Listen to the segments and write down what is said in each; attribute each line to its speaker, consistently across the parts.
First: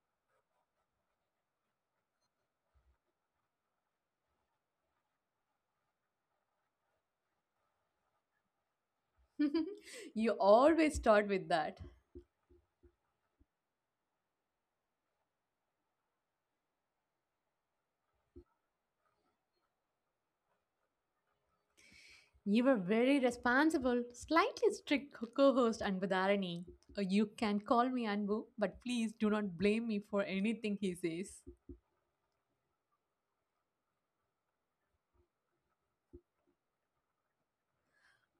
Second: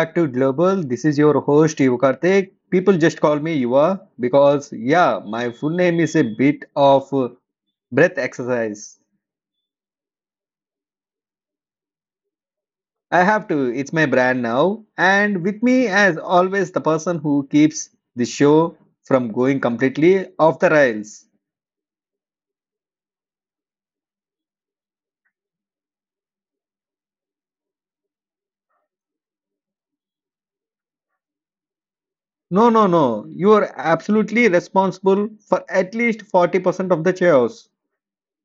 Speaker 1: back to Global. This is your host Yuva Karthik. People just call me Yuva because yeah, my full name is a bit of breath exercise.
Speaker 2: You always start with that.
Speaker 1: I have to. It's my brand now. And with me, as always, the person who keeps the show from going completely off the rails.
Speaker 2: You were very responsible, slightly strict co host Anbudarani. You can call me Anbu, but please do not blame me for anything he says.
Speaker 1: No, no, no. You are absolutely responsible for at least 40% of the chaos.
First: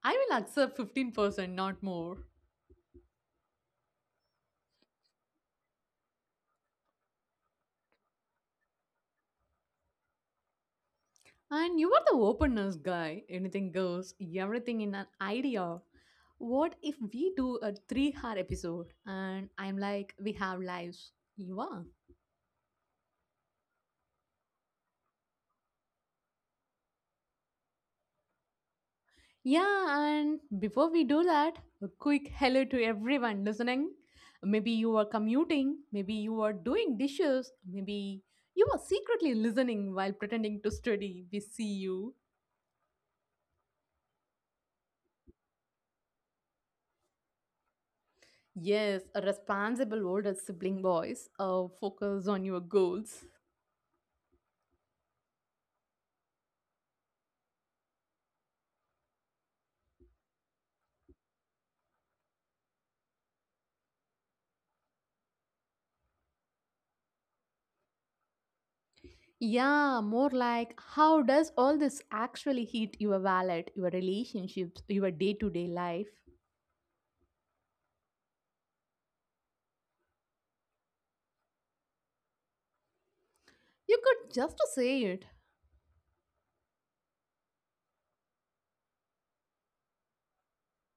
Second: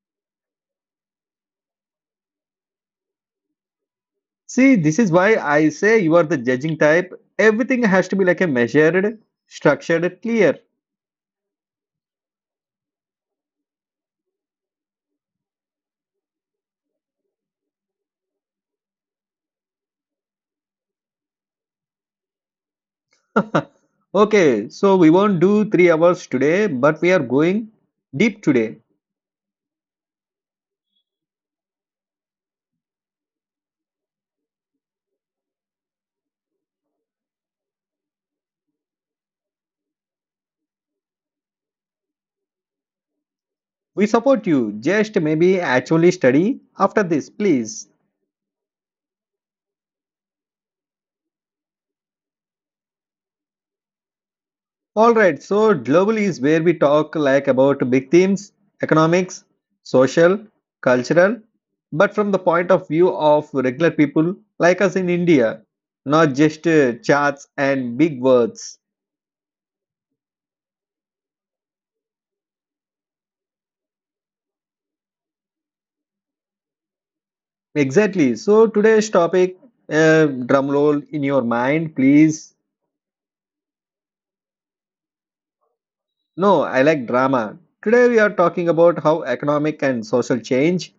Speaker 2: I will accept 15%, not more.
Speaker 1: See, this is why I say you are the judging type. Everything has to be like a measured, structured, clear.
Speaker 2: And you are the openness guy. Anything goes, everything in an idea. What if we do a 3-hour episode and I'm like, we have lives? You are.
Speaker 1: Okay, so we won't do three hours today, but we are going deep today.
Speaker 2: Yeah, and before we do that, a quick hello to everyone listening. Maybe you are commuting, maybe you are doing dishes, maybe you are secretly listening while pretending to study. We see you.
Speaker 1: We support you. Just maybe actually study after this, please.
Speaker 2: Yes, a responsible older sibling voice. Focus on your goals.
Speaker 1: All right, so global is where we talk like about big themes, economics, social, cultural, but from the point of view of regular people like us in India, not just charts and big words.
Speaker 2: Yeah, more like how does all this actually hit your wallet, your relationships, your day to day life?
Speaker 1: Exactly. So today's topic, drum roll in your mind, please.
Speaker 2: You could just say it.
Speaker 1: No, I like drama. Today we are talking about how economic and social change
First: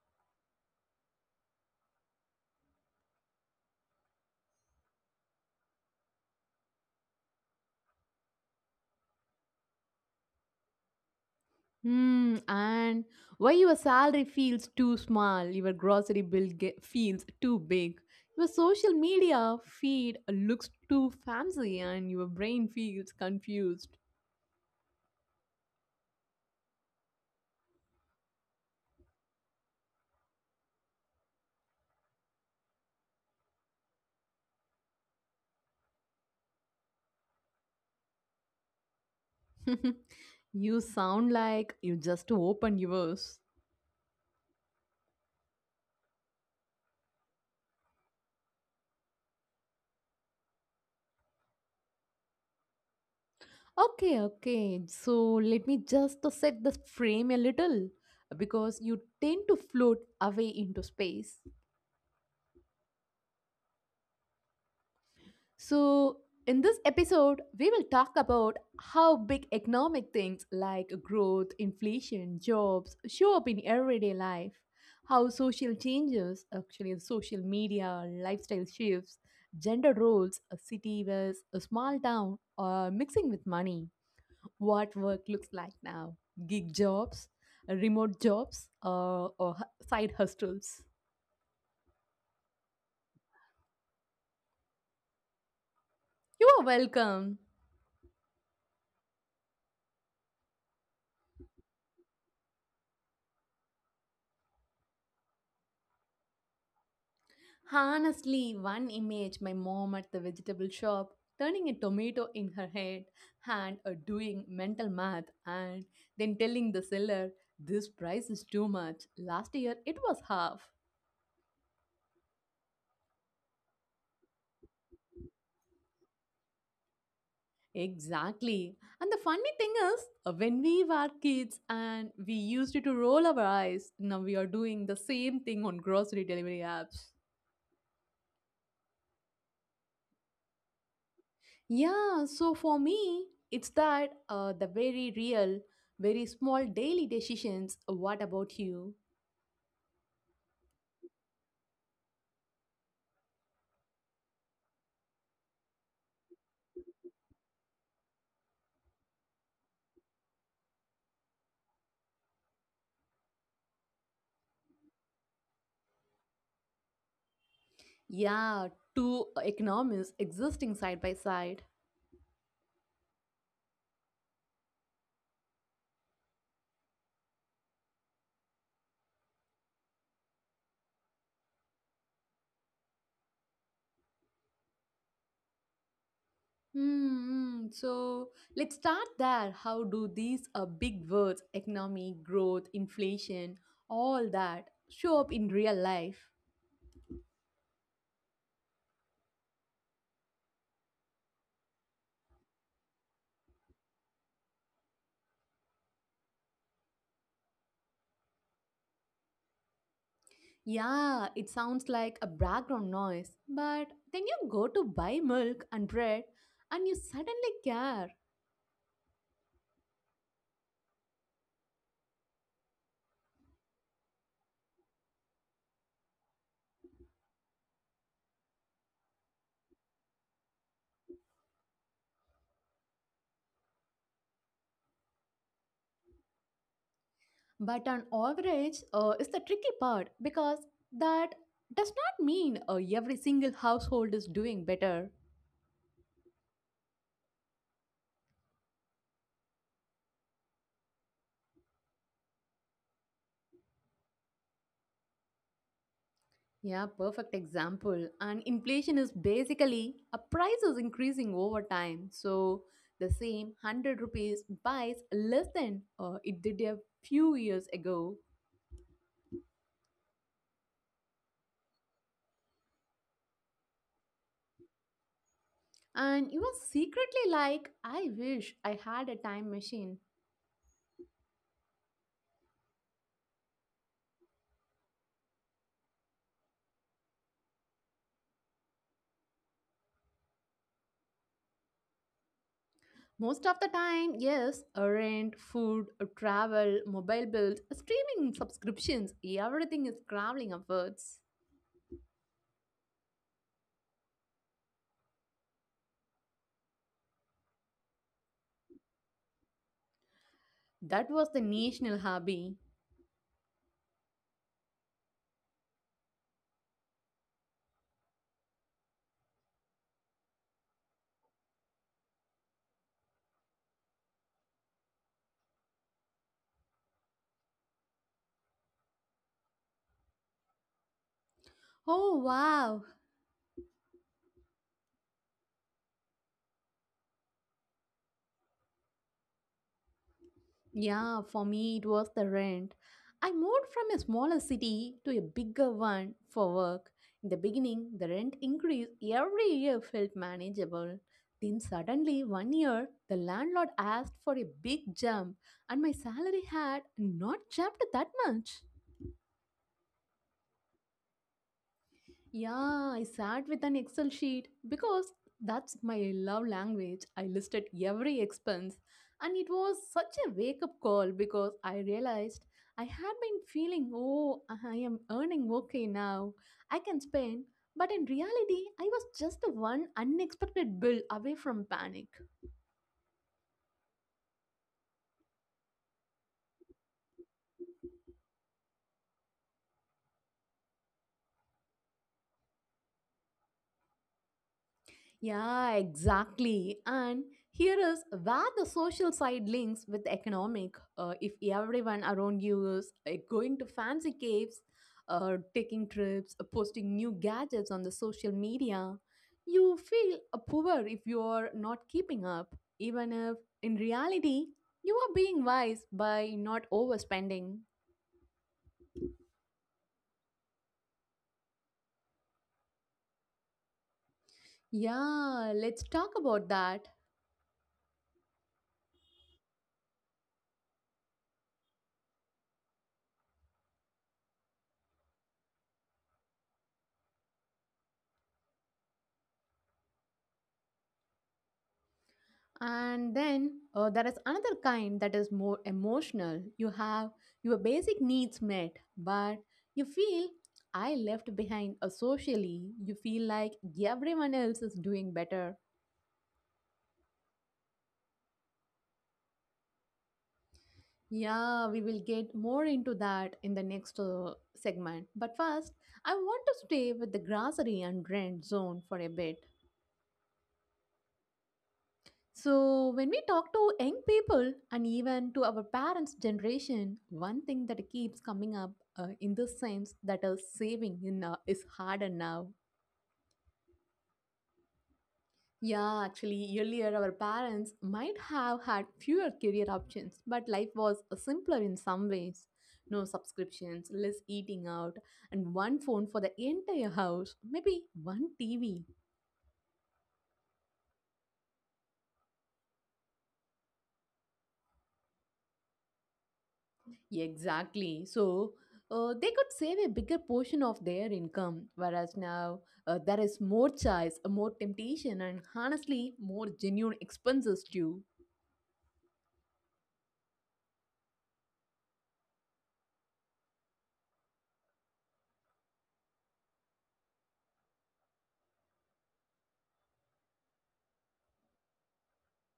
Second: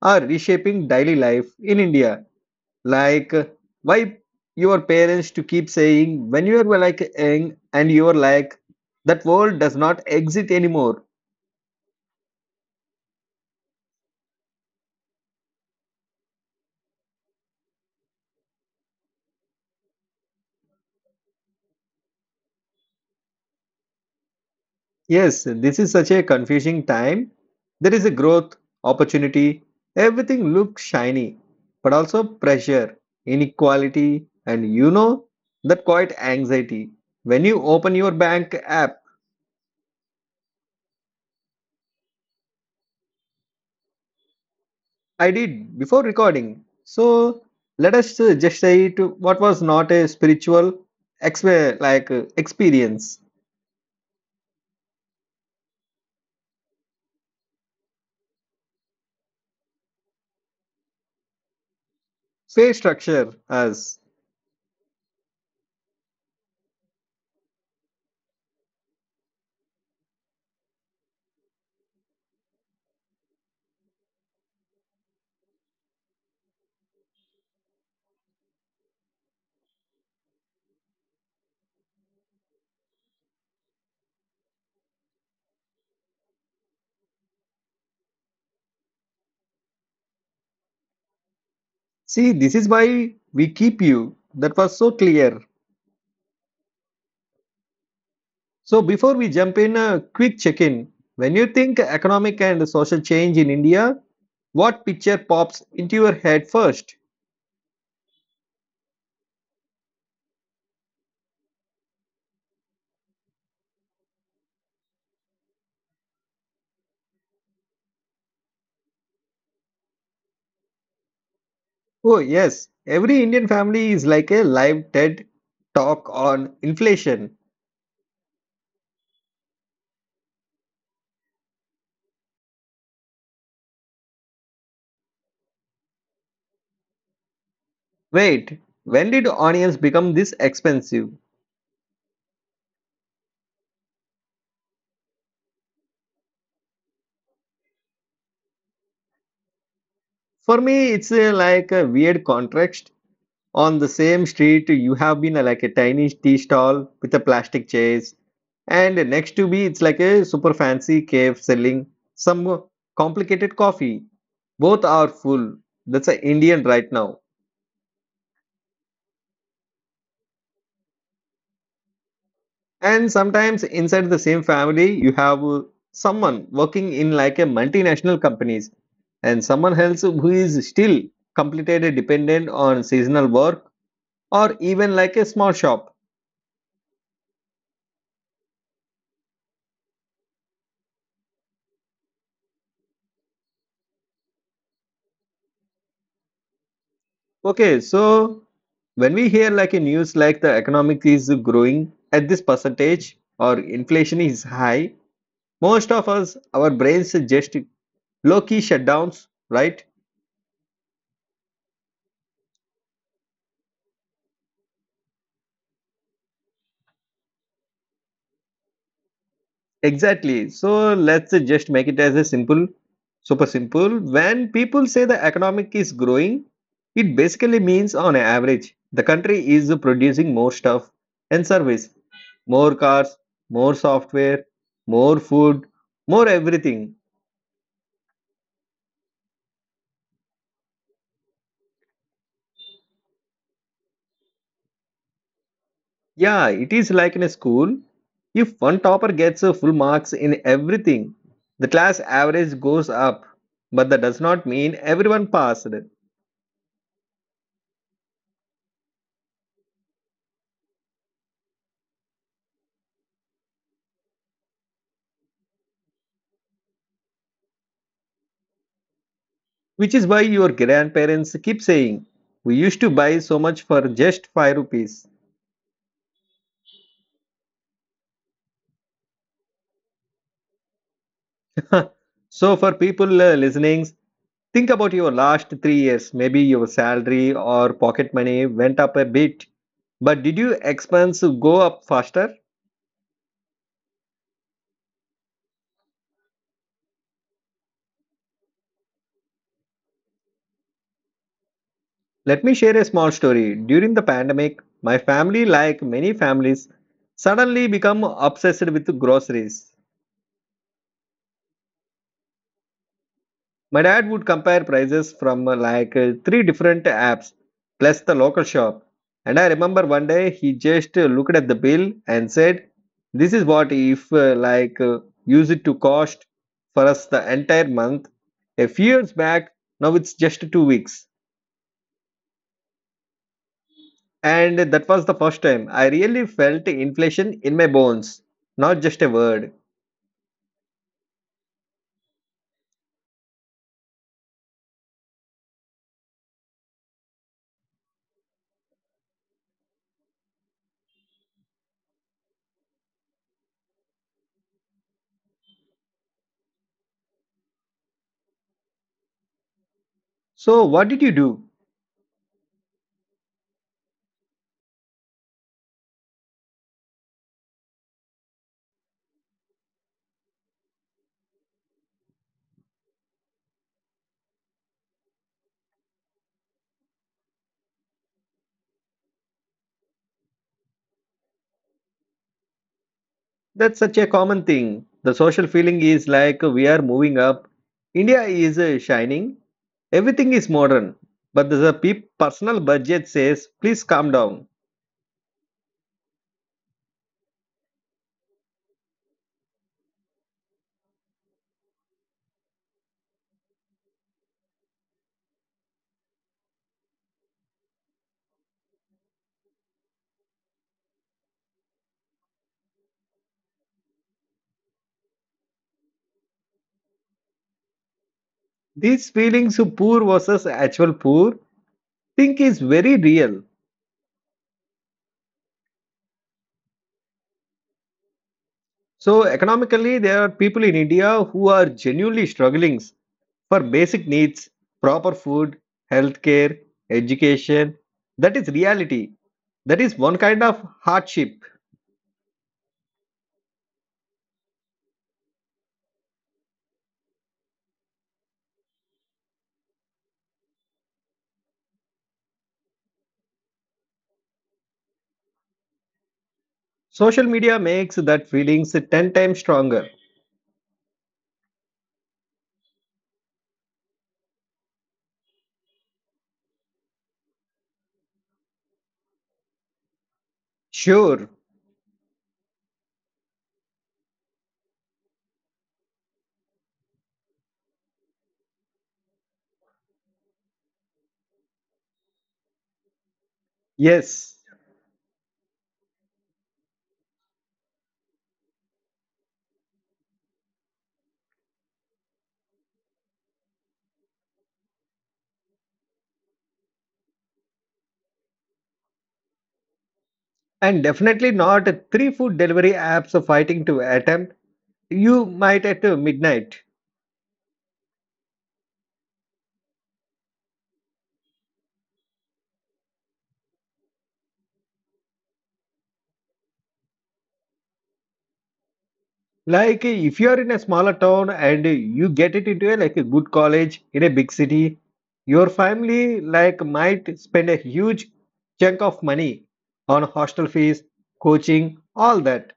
Speaker 1: are reshaping daily life in India. Like, why your parents to keep saying when you are like young and you are like that world does not exist anymore.
Speaker 2: Hmm, and why your salary feels too small, your grocery bill feels too big, your social media feed looks too fancy, and your brain feels confused.
Speaker 1: Yes, this is such a confusing time. There is a growth, opportunity, everything looks shiny, but also pressure, inequality, and you know that quite anxiety when you open your bank app.
Speaker 2: You sound like you just opened yours.
Speaker 1: I did before recording. So let us just say it what was not a spiritual experience.
Speaker 2: Okay, okay. So let me just to set the frame a little because you tend to float away into space.
Speaker 1: Say structure as
Speaker 2: So in this episode, we will talk about how big economic things like growth, inflation, jobs show up in everyday life; how social changes, actually social media, lifestyle shifts, gender roles, a city versus a small town, are mixing with money; what work looks like now: gig jobs, remote jobs, or side hustles.
Speaker 1: see this is why we keep you. That was so clear.
Speaker 2: You are welcome.
Speaker 1: So before we jump in, a quick check-in. When you think economic and social change in India, what picture pops into your head first?
Speaker 2: Honestly, one image: my mom at the vegetable shop turning a tomato in her head and doing mental math and then telling the seller, this price is too much. Last year it was half.
Speaker 1: Oh yes, every Indian family is like a live TED talk on inflation.
Speaker 2: Exactly. And the funny thing is, when we were kids and we used to roll our eyes, now we are doing the same thing on grocery delivery apps.
Speaker 1: Wait, when did onions become this expensive?
Speaker 2: Yeah, so for me, it's that, the very real, very small daily decisions. What about you?
Speaker 1: For me, it's like a weird contrast. On the same street, you have been like a tiny tea stall with a plastic chairs, and next to me, it's like a super fancy cave selling some complicated coffee. Both are full. That's a Indian right now.
Speaker 2: Yeah, two economies existing side by side.
Speaker 1: And sometimes inside the same family, you have someone working in like a multinational companies and someone else who is still completely dependent on seasonal work or even like a small shop.
Speaker 2: Hmm. Hmm. So let's start there. How do these big words, economy, growth, inflation, all that, show up in real life?
Speaker 1: Okay, so when we hear like a news like the economic is growing at this percentage or inflation is high, most of us, our brains just low-key shutdowns, right?
Speaker 2: Yeah, it sounds like a background noise, but then you go to buy milk and bread and you suddenly care.
Speaker 1: Exactly. So let's just make it as a simple, super simple. When people say the economic is growing, it basically means on average, the country is producing more stuff and service, more cars, more software, more food, more everything.
Speaker 2: But on average, is the tricky part because that does not mean every single household is doing better.
Speaker 1: Yeah, it is like in a school. If one topper gets a full marks in everything, the class average goes up, but that does not mean everyone passed.
Speaker 2: Yeah, perfect example. And inflation is basically a price is increasing over time. So the same 100 rupees buys less than it did a few years ago.
Speaker 1: Which is why your grandparents keep saying, we used to buy so much for just 5 rupees.
Speaker 2: And you are secretly like, I wish I had a time machine.
Speaker 1: So, for people listening, think about your last 3 years. Maybe your salary or pocket money went up a bit. But did your expense go up faster?
Speaker 2: Most of the time, yes, rent, food, travel, mobile bills, streaming subscriptions, everything is crawling upwards.
Speaker 1: Let me share a small story. During the pandemic, my family, like many families, suddenly become obsessed with groceries.
Speaker 2: That was the national hobby.
Speaker 1: My dad would compare prices from three different apps plus the local shop. And I remember one day he just looked at the bill and said, this is what if use it to cost for us the entire month. A few years back, now it's just 2 weeks.
Speaker 2: Oh, wow.
Speaker 1: And that was the first time I really felt inflation in my bones, not just a word.
Speaker 2: Yeah, for me, it was the rent. I moved from a smaller city to a bigger one for work. In the beginning, the rent increase every year felt manageable. Then, suddenly, one year, the landlord asked for a big jump, and my salary had not jumped that much.
Speaker 1: So, what did you do?
Speaker 2: Yeah, I sat with an Excel sheet because that's my love language. I listed every expense, and it was such a wake up call because I realized I had been feeling, oh, I am earning okay now, I can spend. But in reality, I was just the one unexpected bill away from panic.
Speaker 1: That's such a common thing. The social feeling is like we are moving up. India is shining. Everything is modern. But the personal budget says, please calm down.
Speaker 2: Yeah, exactly. And here is where the social side links with the economic. If everyone around you is going to fancy caves, taking trips, posting new gadgets on the social media, you feel poor if you are not keeping up, even if in reality you are being wise by not overspending.
Speaker 1: These feelings of poor versus actual poor think is very real.
Speaker 2: Yeah, let's talk about that.
Speaker 1: So economically, there are people in India who are genuinely struggling for basic needs, proper food, healthcare, education. That is reality. That is one kind of hardship.
Speaker 2: And then, there is another kind that is more emotional. You have your basic needs met, but you feel I left behind, socially. You feel like everyone else is doing better.
Speaker 1: Social media makes that feelings 10 times stronger.
Speaker 2: Yeah, we will get more into that in the next segment, but first I want to stay with the grocery and rent zone for a bit.
Speaker 1: Sure,
Speaker 2: So, when we talk to young people and even to our parents' generation, one thing that keeps coming up, in the sense that saving in, is harder now.
Speaker 1: yes,
Speaker 2: Yeah, actually, earlier our parents might have had fewer career options, but life was simpler in some ways. No subscriptions, less eating out, and one phone for the entire house, maybe one TV.
Speaker 1: and definitely not three food delivery apps fighting to attempt you might at midnight.
Speaker 2: Exactly. So they could save a bigger portion of their income, whereas now there is more choice, more temptation, and honestly, more genuine expenses too.
Speaker 1: Like if you are in a smaller town and you get it into a like a good college in a big city, your family like might spend a huge chunk of money on hostel fees, coaching, all that.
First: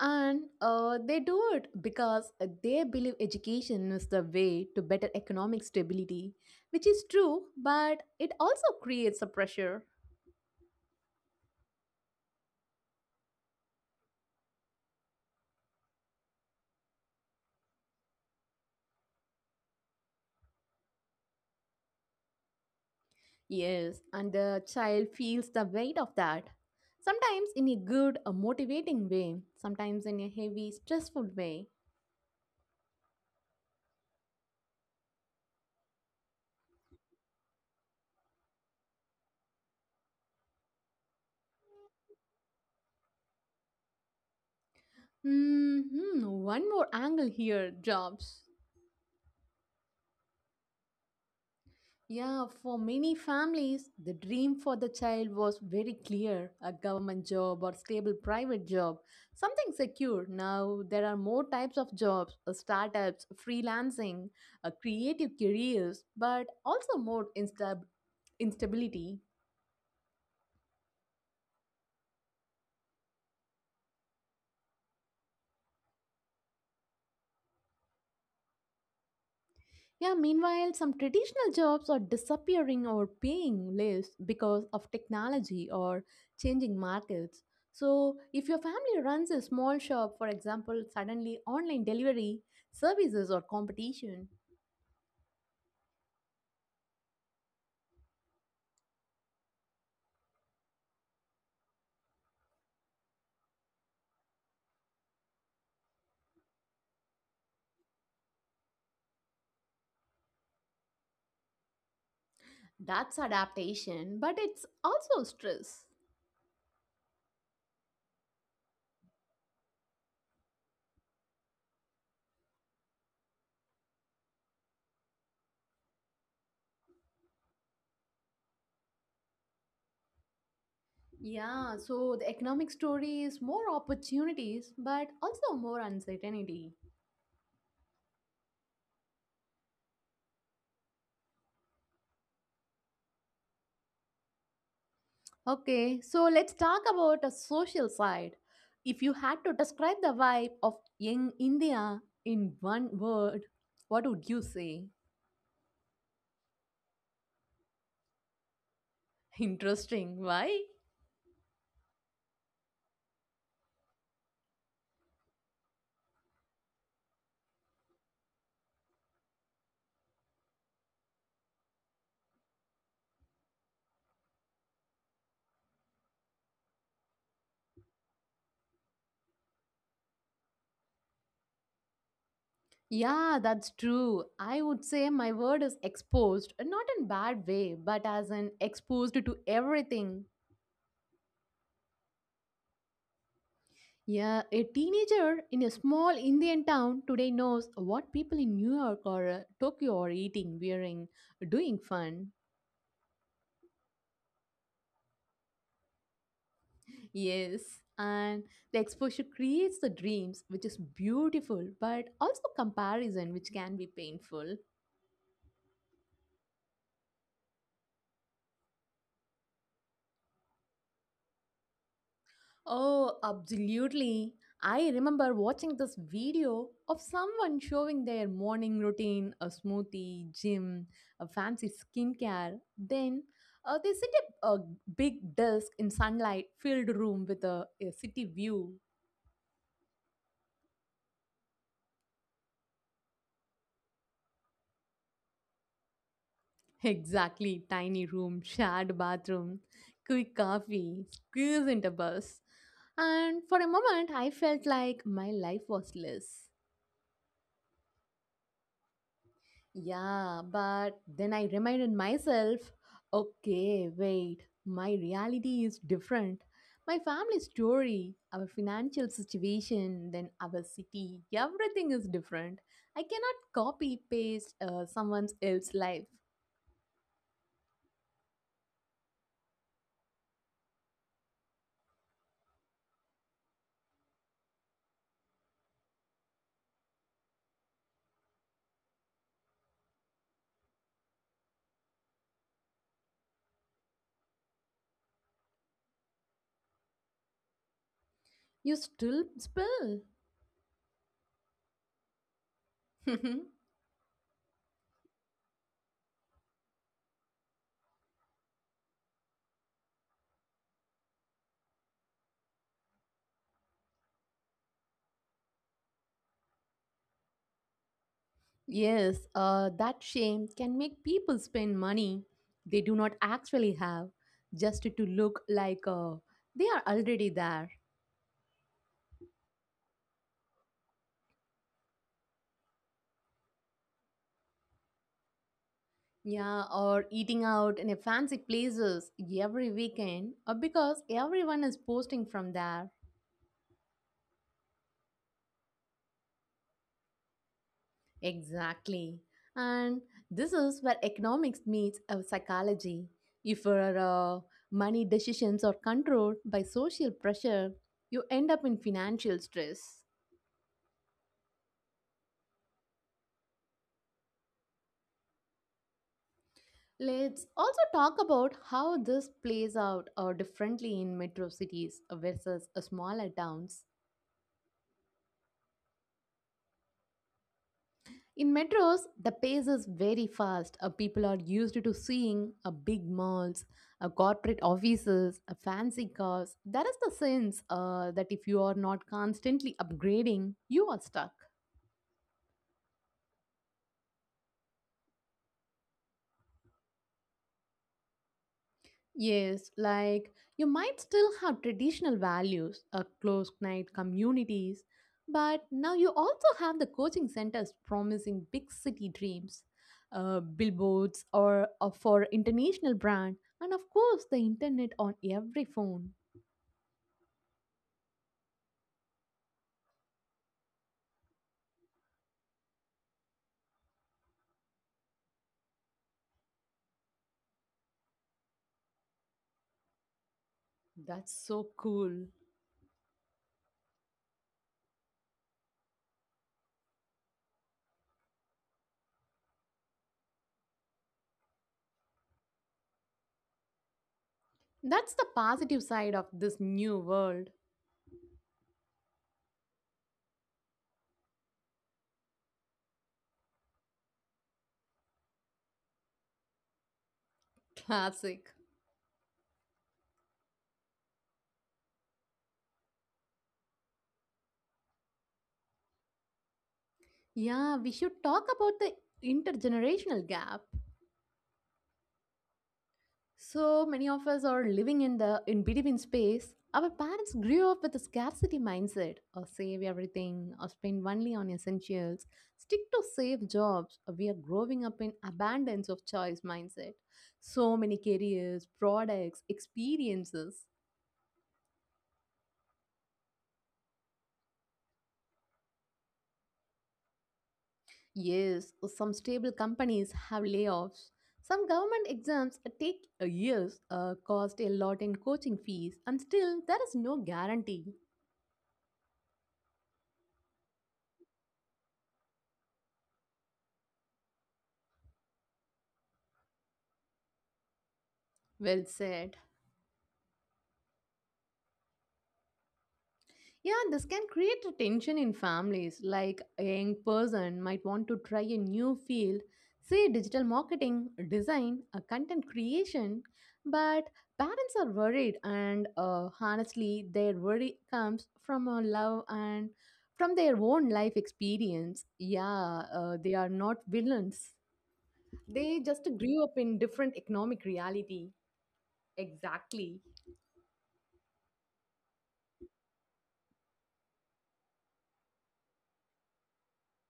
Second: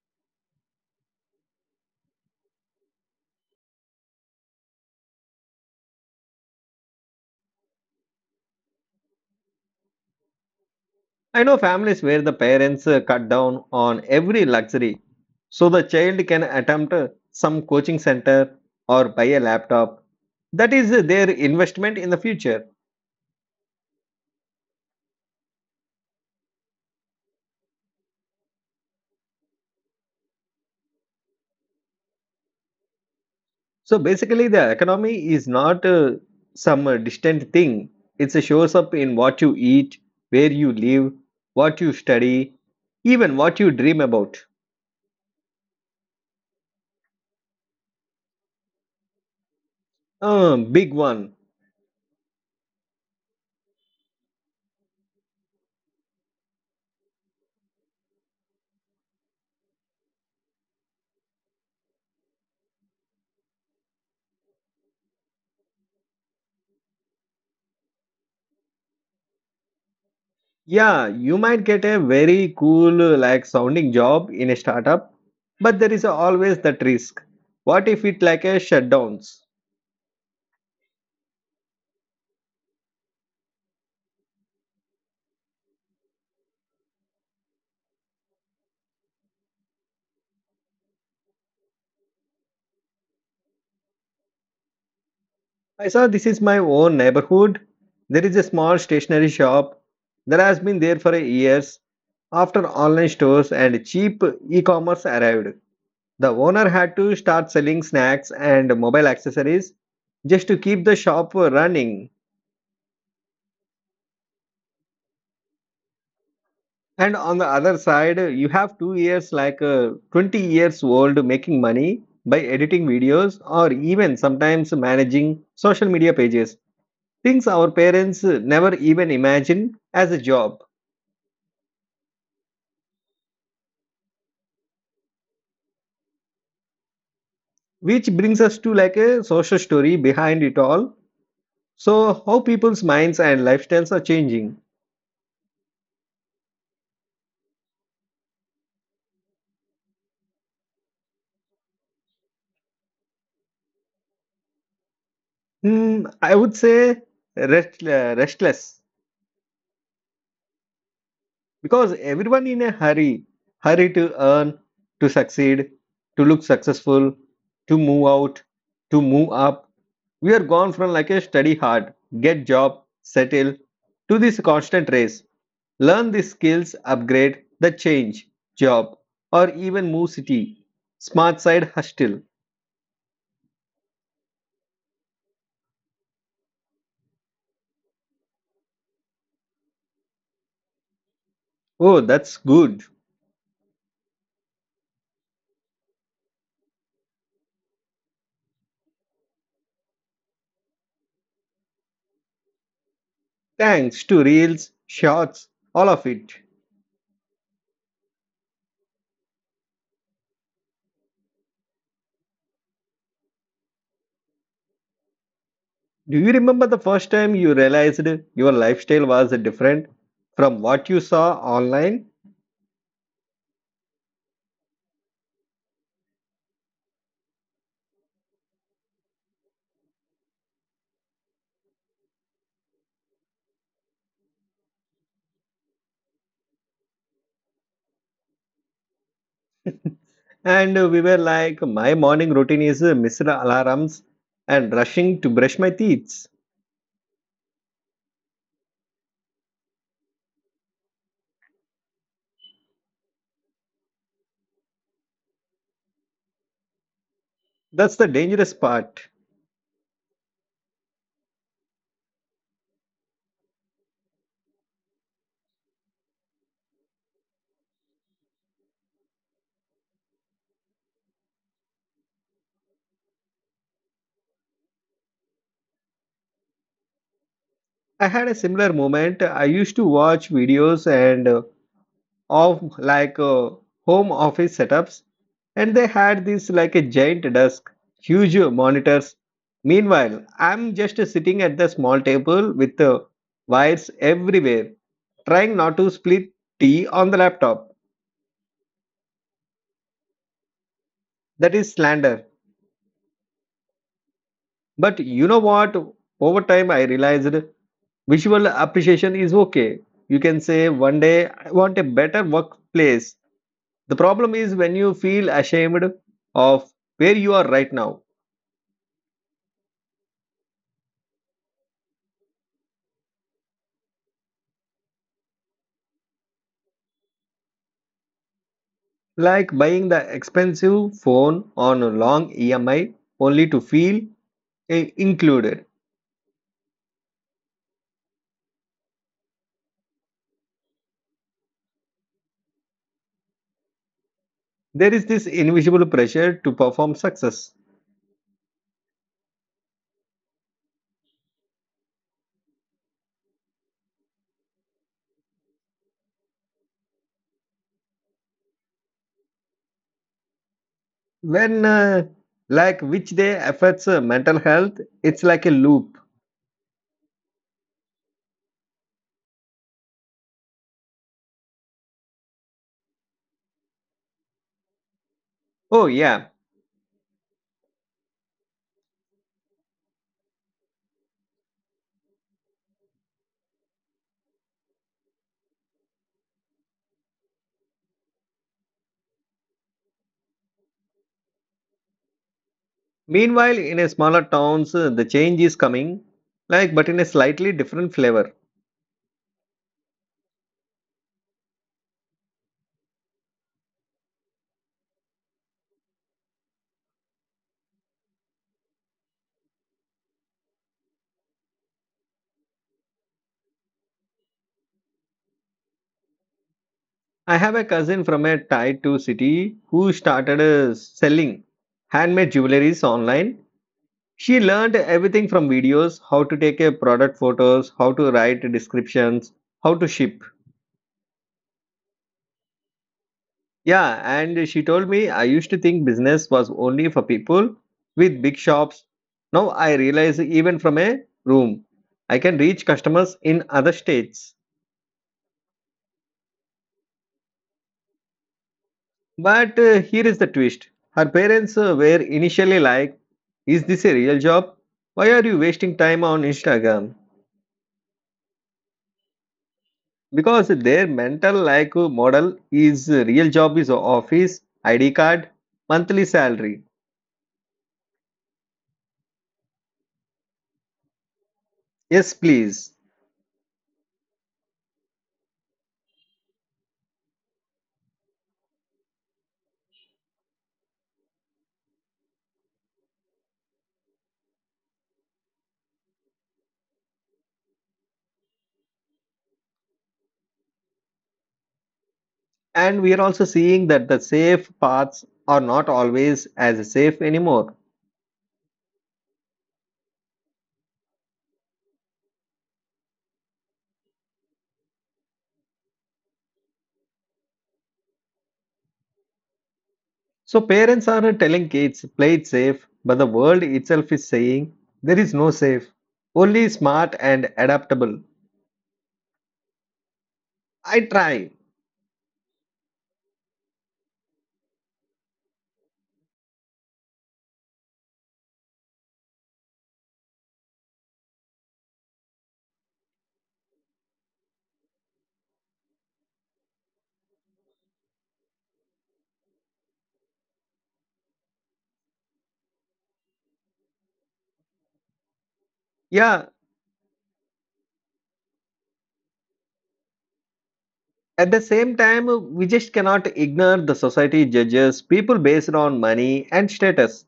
Speaker 2: And they do it because they believe education is the way to better economic stability, which is true, but it also creates a pressure.
Speaker 1: I know families where the parents cut down on every luxury so the child can attempt some coaching center or buy a laptop. That is their investment in the future.
Speaker 2: Yes, and the child feels the weight of that. Sometimes in a good, a motivating way, sometimes in a heavy, stressful way.
Speaker 1: So basically, the economy is not some distant thing, it shows up in what you eat, where you live, what you study, even what you dream about.
Speaker 2: Hmm. One more angle here: jobs.
Speaker 1: A big one.
Speaker 2: Yeah, for many families, the dream for the child was very clear: a government job or stable private job, something secure. Now, there are more types of jobs: startups, freelancing, creative careers, but also more instability.
Speaker 1: Yeah, you might get a very cool like sounding job in a startup, but there is always that risk. What if it like a shutdowns?
Speaker 2: Yeah, meanwhile, some traditional jobs are disappearing or paying less because of technology or changing markets. So, if your family runs a small shop, for example, suddenly online delivery services or competition.
Speaker 1: I saw this is my own neighborhood. There is a small stationery shop that has been there for years. After online stores and cheap e-commerce arrived, the owner had to start selling snacks and mobile accessories just to keep the shop running.
Speaker 2: That's adaptation, but it's also stress.
Speaker 1: And on the other side, you have two years like a 20 years old making money by editing videos or even sometimes managing social media pages. Things our parents never even imagined as a job.
Speaker 2: Yeah, so the economic story is more opportunities, but also more uncertainty.
Speaker 1: Which brings us to like a social story behind it all. So, how people's minds and lifestyles are changing.
Speaker 2: Okay, so let's talk about a social side. If you had to describe the vibe of young India in one word, what would you say?
Speaker 1: Hmm, I would say restless
Speaker 2: Interesting, why?
Speaker 1: because everyone in a hurry, hurry to earn, to succeed, to look successful, to move out, to move up. We are gone from like a study hard, get job, settle to this constant race, learn the skills, upgrade the change job, or even move city, smart side hustle.
Speaker 2: Yeah, that's true. I would say my word is exposed, not in bad way, but as an exposed to everything.
Speaker 1: Oh, that's good.
Speaker 2: Yeah, a teenager in a small Indian town today knows what people in New York or Tokyo are eating, wearing, doing fun.
Speaker 1: Thanks to reels, shorts, all of it.
Speaker 2: Yes, and the exposure creates the dreams, which is beautiful, but also comparison, which can be painful.
Speaker 1: Do you remember the first time you realized your lifestyle was different from what you saw online?
Speaker 2: Oh, absolutely. I remember watching this video of someone showing their morning routine, a smoothie, gym, a fancy skincare. Then they set up a big desk in sunlight filled room with a city view.
Speaker 1: And we were like, my morning routine is missed alarms and rushing to brush my teeth.
Speaker 2: Exactly. Tiny room, shared bathroom, quick coffee, squeeze into bus. And for a moment, I felt like my life was less.
Speaker 1: That's the dangerous part.
Speaker 2: Yeah, but then I reminded myself, okay, wait, my reality is different. My family story, our financial situation, then our city, everything is different. I cannot copy paste someone else's life.
Speaker 1: I had a similar moment. I used to watch videos and of like home office setups, and they had this like a giant desk, huge monitors. Meanwhile, I'm just sitting at the small table with wires everywhere, trying not to split tea on the laptop.
Speaker 2: You still spill.
Speaker 1: That is slander. But you know what, over time I realized visual appreciation is okay. You can say one day I want a better workplace. The problem is when you feel ashamed of where you are right now.
Speaker 2: Yes, that shame can make people spend money they do not actually have just to look like they are already there.
Speaker 1: Like buying the expensive phone on a long EMI only to feel included.
Speaker 2: Yeah, or eating out in a fancy places every weekend because everyone is posting from there.
Speaker 1: There is this invisible pressure to perform success.
Speaker 2: Exactly. And this is where economics meets psychology. If your money decisions are controlled by social pressure, you end up in financial stress.
Speaker 1: When, like, which day affects mental health, it's like a loop.
Speaker 2: Let's also talk about how this plays out differently in metro cities versus smaller towns.
Speaker 1: Oh, yeah.
Speaker 2: In metros, the pace is very fast. People are used to seeing big malls, corporate offices, fancy cars. That is the sense that if you are not constantly upgrading, you are stuck.
Speaker 1: Meanwhile, in a smaller towns, the change is coming, like, but in a slightly different flavor.
Speaker 2: Yes, like you might still have traditional values, a close knit communities, but now you also have the coaching centers promising big city dreams, billboards or for international brand, and of course the internet on every phone.
Speaker 1: I have a cousin from a tier 2 city who started selling handmade jewelries online. She learned everything from videos, how to take a product photos, how to write descriptions, how to ship.
Speaker 2: That's so cool.
Speaker 1: Yeah, and she told me I used to think business was only for people with big shops. Now I realize even from a room, I can reach customers in other states.
Speaker 2: That's the positive side of this new world.
Speaker 1: But here is the twist. Her parents were initially like, is this a real job? Why are you wasting time on Instagram?
Speaker 2: Classic.
Speaker 1: Because their mental like model is real job is office, id card, monthly salary.
Speaker 2: Yeah, we should talk about the intergenerational gap.
Speaker 1: Yes, please.
Speaker 2: So many of us are living in the in between space. Our parents grew up with a scarcity mindset or save everything or spend only on essentials, stick to safe jobs. We are growing up in abundance of choice mindset. So many careers, products, experiences.
Speaker 1: And we are also seeing that the safe paths are not always as safe anymore.
Speaker 2: Yes, some stable companies have layoffs. Some government exams take years, cost a lot in coaching fees, and still there is no guarantee.
Speaker 1: So parents are telling kids play it safe, but the world itself is saying there is no safe, only smart and adaptable.
Speaker 2: Well said.
Speaker 1: I try.
Speaker 2: Yeah, this can create a tension in families. Like a young person might want to try a new field, say digital marketing, design, content creation, but parents are worried, and honestly, their worry comes from a love and from their own life experience. Yeah, they are not villains. They just
Speaker 1: Yeah,
Speaker 2: grew up in different economic reality. Exactly.
Speaker 1: at the same time we just cannot ignore the society judges people based on money and status.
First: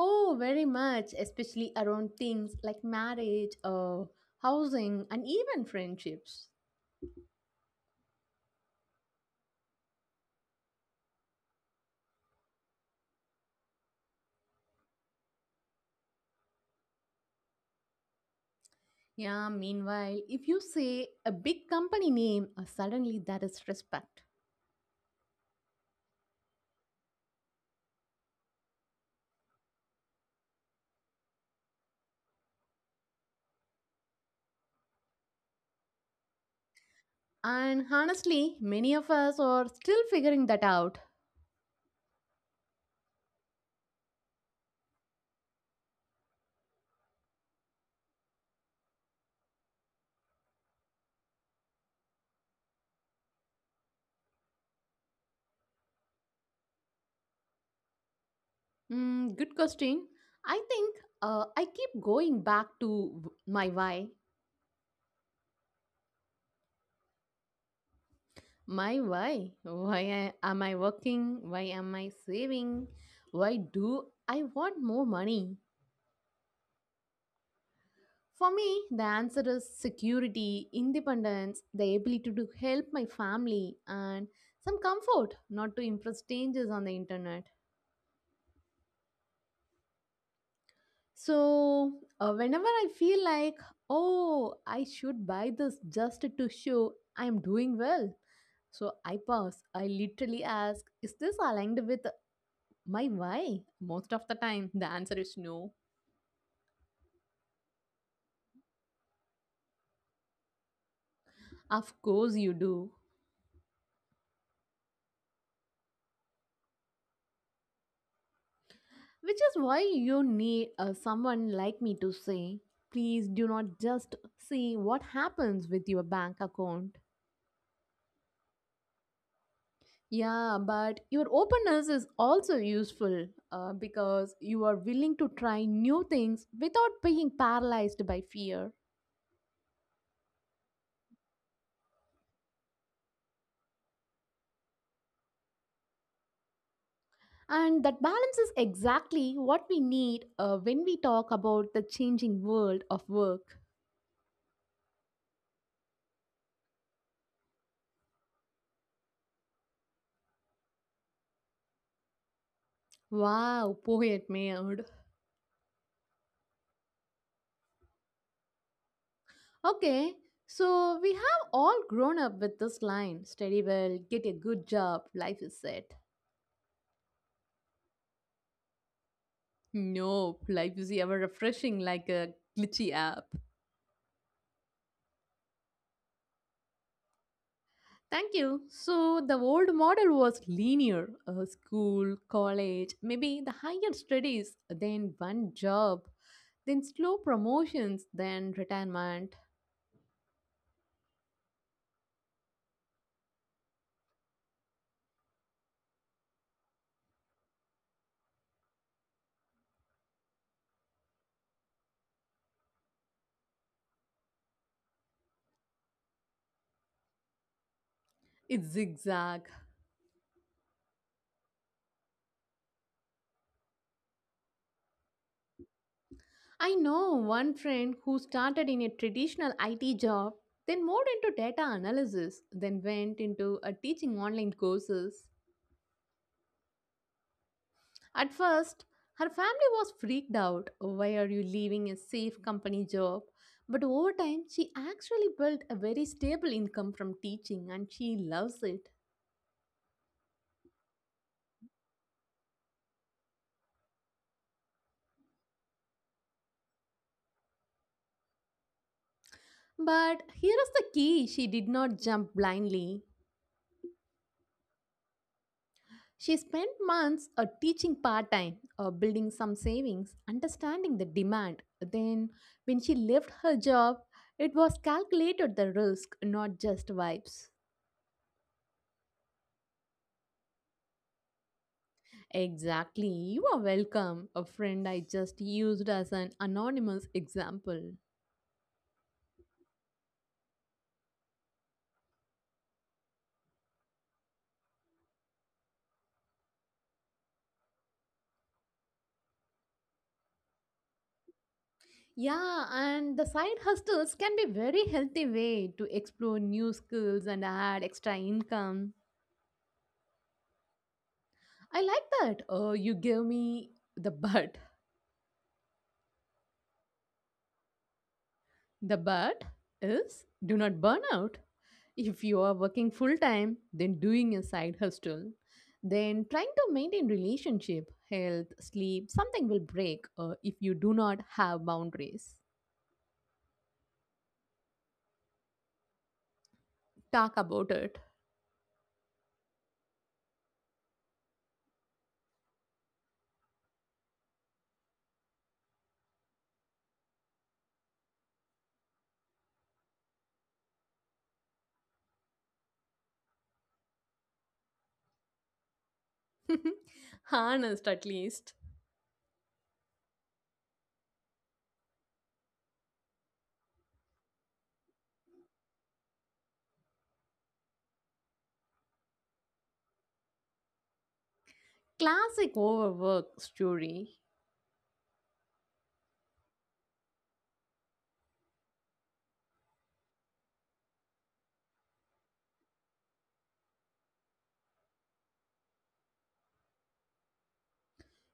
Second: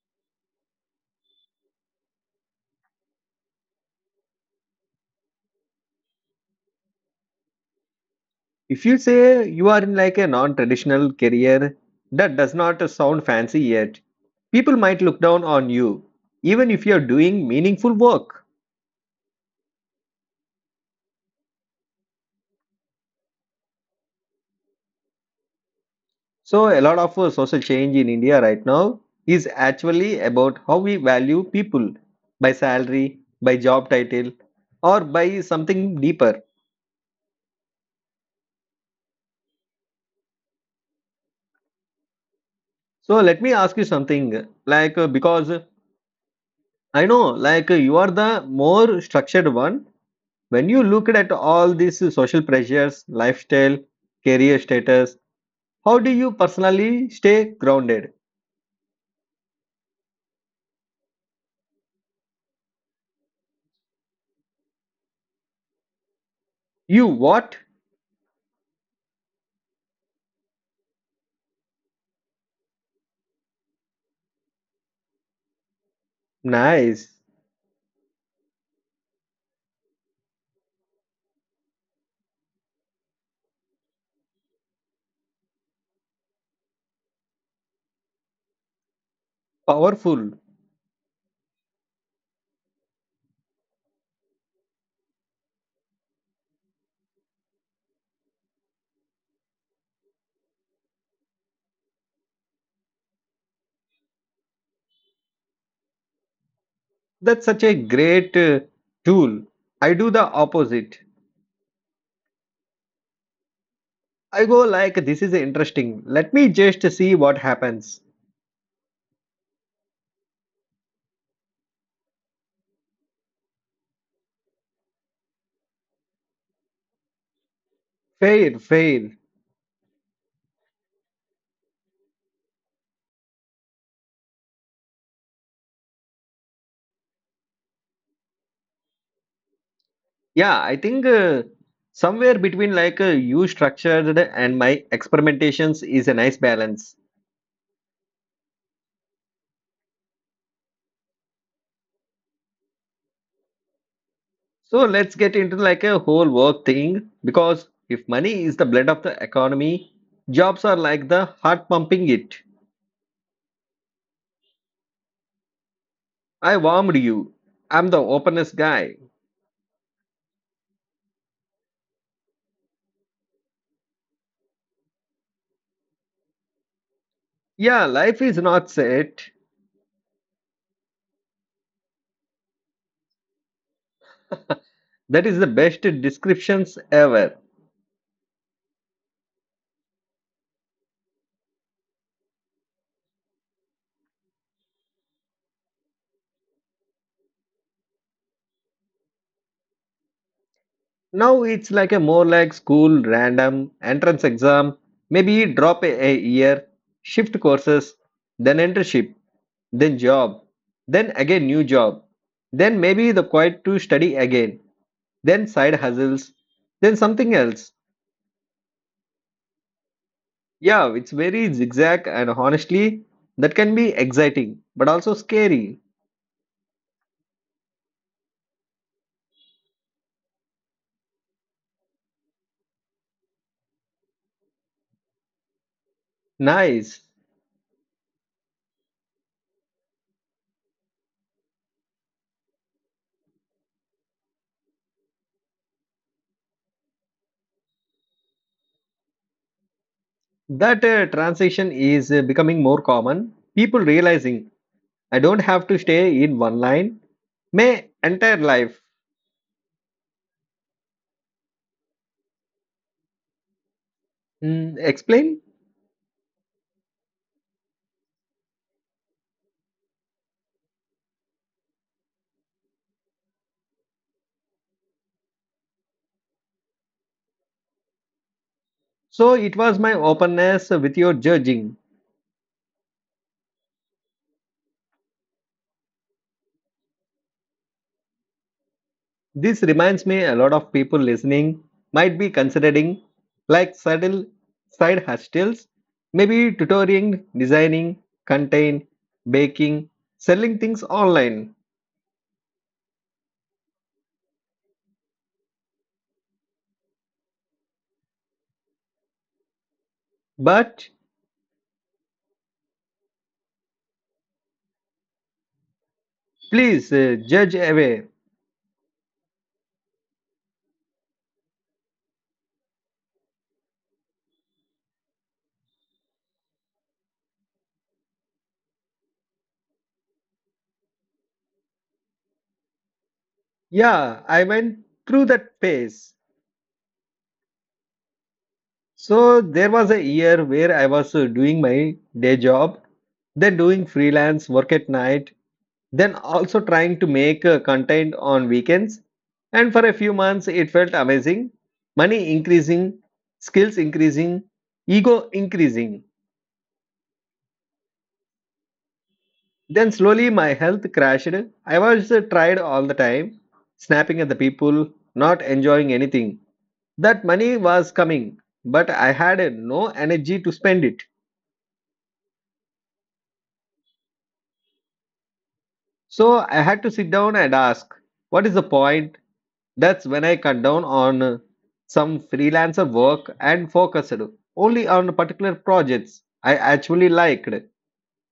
Speaker 2: Oh, very much, especially around things like marriage, housing, and even friendships.
Speaker 1: If you say you are in like a non-traditional career that does not sound fancy yet, people might look down on you, even if you're doing meaningful work.
Speaker 2: Yeah, meanwhile, if you say a big company name, suddenly that is respect.
Speaker 1: So a lot of social change in India right now is actually about how we value people by salary, by job title, or by something deeper.
Speaker 2: And honestly, many of us are still figuring that out.
Speaker 1: So let me ask you something like because I know like you are the more structured one. When you look at all these social pressures, lifestyle, career status, how do you personally stay grounded?
Speaker 2: Mm, good question. I think I keep going back to my why.
Speaker 1: You what?
Speaker 2: My why? Why am I working? Why am I saving? Why do I want more money?
Speaker 1: Nice,
Speaker 2: For me, the answer is security, independence, the ability to help my family, and some comfort, not to impress strangers on the internet.
Speaker 1: powerful.
Speaker 2: So, whenever I feel like, oh, I should buy this just to show I'm doing well, so I pause. I literally ask, is this aligned with my why? Most of the time, the answer is no.
Speaker 1: That's such a great tool. I do the opposite.
Speaker 2: Of course, you do.
Speaker 1: I go like this is interesting. Let me just see what happens.
Speaker 2: Which is why you need someone like me to say, please do not just see what happens with your bank account.
Speaker 1: Fair, fair.
Speaker 2: Yeah, but your openness is also useful because you are willing to try new things without being paralyzed by fear.
Speaker 1: Yeah, I think somewhere between like you structured and my experimentations is a nice balance.
Speaker 2: And that balance is exactly what we need when we talk about the changing world of work.
Speaker 1: So let's get into like a whole work thing because if money is the blood of the economy, jobs are like the heart pumping it.
Speaker 2: Wow, poet made.
Speaker 1: I warmed you. I'm the openest guy.
Speaker 2: Okay, so we have all grown up with this line study well, get a good job, life is set.
Speaker 1: Yeah, life is not set.
Speaker 2: No, life is ever refreshing like a glitchy app.
Speaker 1: That is the best descriptions ever.
Speaker 2: Thank you. So the old model was linear school, college, maybe the higher studies, then one job, then slow promotions, then retirement.
Speaker 1: Now it's like a more like school random entrance exam. Maybe drop a year, shift courses, then internship, then job, then again new job. Then maybe the quiet to study again, then side hustles, then something else.
Speaker 2: It's zigzag.
Speaker 1: Yeah, it's very zigzag, and honestly, that can be exciting but also scary.
Speaker 2: I know one friend who started in a traditional IT job, then moved into data analysis, then went into a teaching online courses.
Speaker 1: Nice.
Speaker 2: At first, her family was freaked out. Why are you leaving a safe company job? But over time, she actually built a very stable income from teaching and she loves it.
Speaker 1: That transition is becoming more common. People realizing I don't have to stay in one line my entire life.
Speaker 2: But here is the key she did not jump blindly.
Speaker 1: Mm, explain?
Speaker 2: She spent months teaching part time, building some savings, understanding the demand. Then, when she left her job, it was calculated the risk, not just vibes.
Speaker 1: So it was my openness with your judging.
Speaker 2: Exactly. You are welcome. A friend I just used as an anonymous example.
Speaker 1: This reminds me a lot of people listening might be considering like subtle side hustles, maybe tutoring, designing, content, baking, selling things online.
Speaker 2: Yeah, and the side hustles can be very healthy way to explore new skills and add extra income.
Speaker 1: But
Speaker 2: I like that. Oh, you gave me the butt.
Speaker 1: please judge away.
Speaker 2: The but is do not burn out. If you are working full time, then doing a side hustle, then trying to maintain relationship, health, sleep, something will break if you do not have boundaries.
Speaker 1: Yeah, I went through that phase.
Speaker 2: Talk about it.
Speaker 1: So there was a year where I was doing my day job, then doing freelance work at night, then also trying to make content on weekends. And for a few months, it felt amazing. Money increasing, skills increasing, ego increasing.
Speaker 2: Honest, at least.
Speaker 1: Then slowly my health crashed. I was tired all the time, snapping at the people, not enjoying anything. That money was coming, but I had no energy to spend it.
Speaker 2: Classic overwork story.
Speaker 1: So I had to sit down and ask, what is the point? That's when I cut down on some freelancer work and focused only on particular projects I actually liked.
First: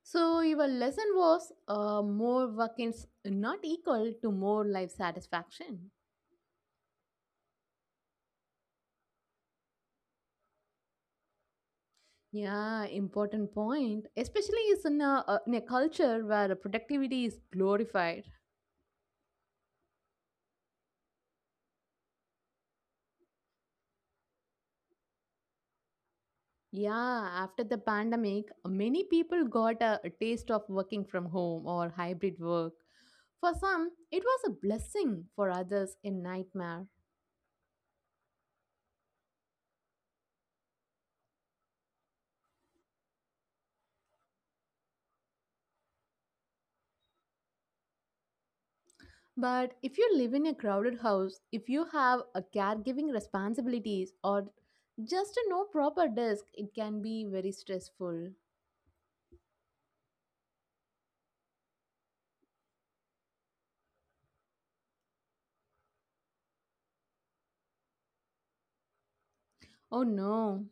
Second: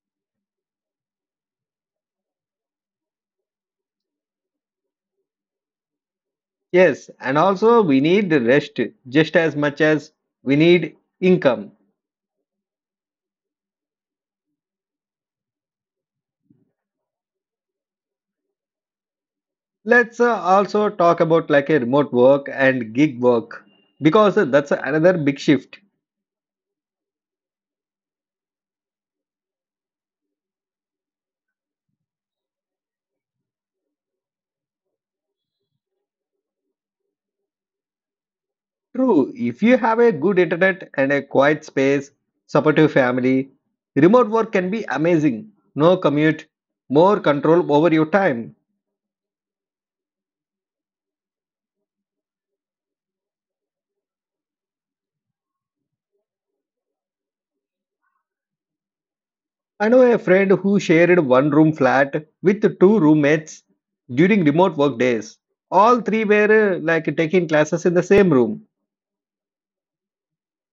Speaker 2: So your lesson was more work is not equal to more life satisfaction.
Speaker 1: Yes, and also we need rest just as much as we need income.
Speaker 2: Yeah, important point. Especially is in in a culture where productivity is glorified.
Speaker 1: Let's also talk about like a remote work and gig work because that's another big shift.
Speaker 2: Yeah, after the pandemic, many people got a taste of working from home or hybrid work. For some, it was a blessing. For others, a nightmare.
Speaker 1: True, if you have a good internet and a quiet space, supportive family, remote work can be amazing. No commute, more control over your time.
Speaker 2: But if you live in a crowded house, if you have a caregiving responsibilities or just a no proper desk, it can be very stressful.
Speaker 1: I know a friend who shared one room flat with two roommates during remote work days. All three were like taking classes in the same room.
Speaker 2: Oh no.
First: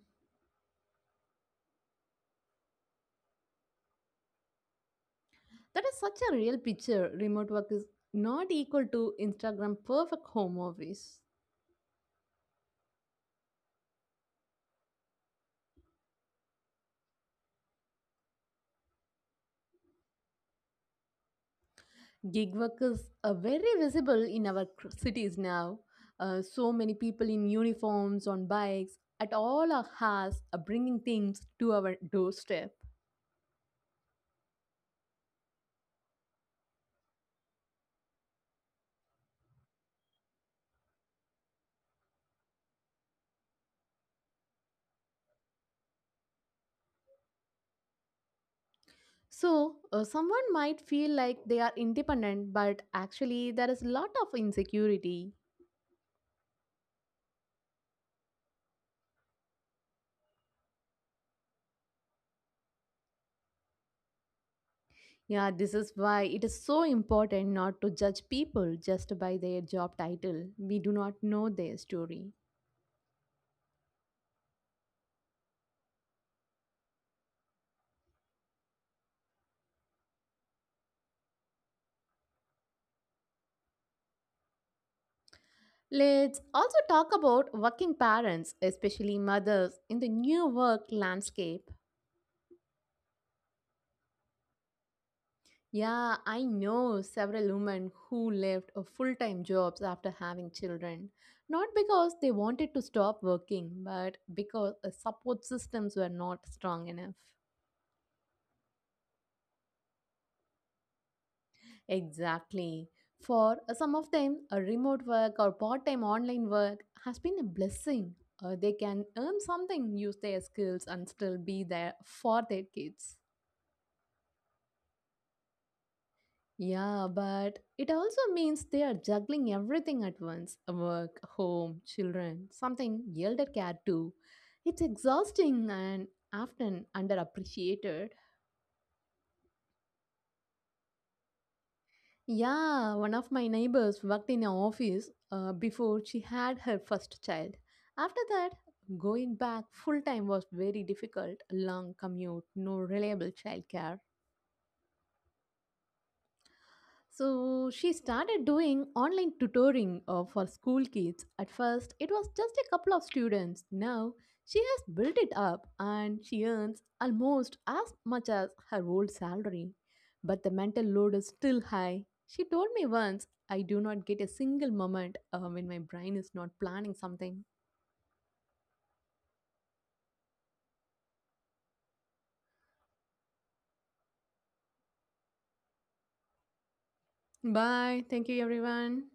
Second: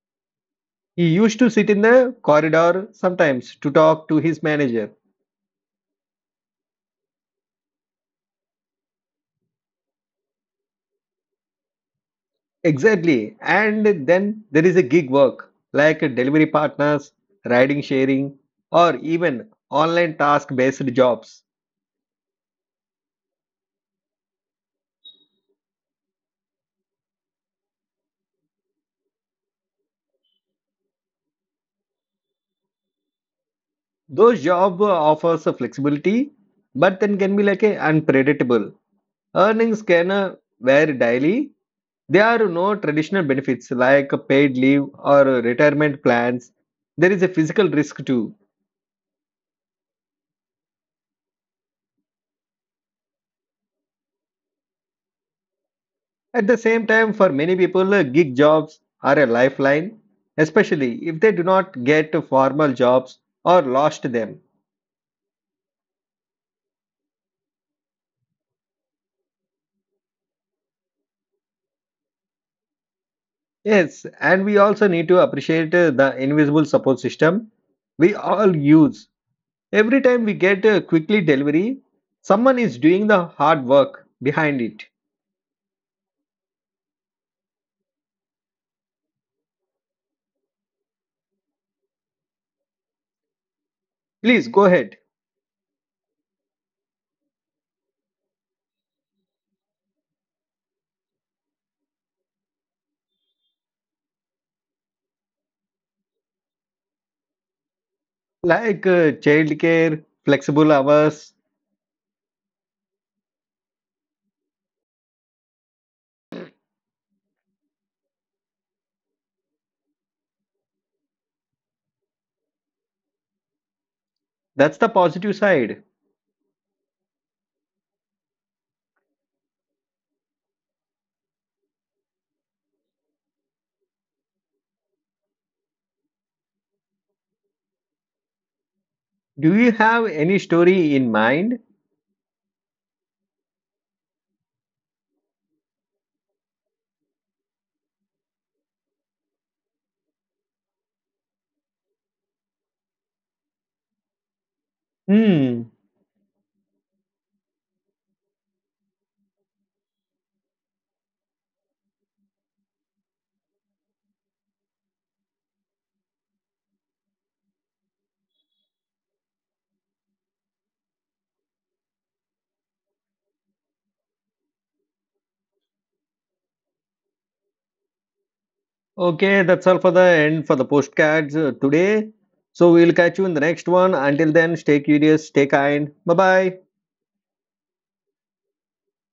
Speaker 1: He used to sit in the corridor sometimes to talk to his manager.
Speaker 2: That is such a real picture. Remote work is not equal to Instagram perfect home office.
Speaker 1: Exactly. And then there is a gig work like delivery partners, riding sharing, or even online task based jobs.
Speaker 2: Gig work is very visible in our cities now. So many people in uniforms, on bikes, at all our house are bringing things to our doorstep.
Speaker 1: Those job offers a flexibility, but then can be like a unpredictable. Earnings can vary daily. There are no traditional benefits like paid leave or retirement plans. There is a physical risk too.
Speaker 2: So, someone might feel like they are independent, but actually, there is a lot of insecurity.
Speaker 1: At the same time, for many people, gig jobs are a lifeline, especially if they do not get formal jobs or lost them.
Speaker 2: Yeah, this is why it is so important not to judge people just by their job title. We do not know their story.
Speaker 1: Yes, and we also need to appreciate the invisible support system we all use. Every time we get a quickly delivery, someone is doing the hard work behind it.
Speaker 2: Let's also talk about working parents, especially mothers, in the new work landscape.
Speaker 1: Please go ahead.
Speaker 2: Yeah, I know several women who left a full-time jobs after having children, not because they wanted to stop working, but because the support systems were not strong enough.
Speaker 1: Like childcare, flexible hours,
Speaker 2: Exactly. For some of them, a remote work or part-time online work has been a blessing. They can earn something, use their skills, and still be there for their kids.
Speaker 1: that's the positive side.
Speaker 2: Yeah, but it also means they are juggling everything at once work, home, children, something elder care too. It's exhausting and often underappreciated.
Speaker 1: Do you have any story in mind?
Speaker 2: Yeah, one of my neighbors worked in an office before she had her first child. After that, going back full time was very difficult long commute, no reliable childcare.
Speaker 1: Hmm.
Speaker 2: So she started doing online tutoring for school kids. At first, it was just a couple of students. Now, she has built it up and she earns almost as much as her old salary. But the mental load is still high. She told me once, I do not get a single moment when my brain is not planning something.
Speaker 1: Okay, that's all for the end for the postcards today. So we'll catch you in the next one. Until then, stay curious, stay kind. Bye bye.
Speaker 2: Bye. Thank you, everyone.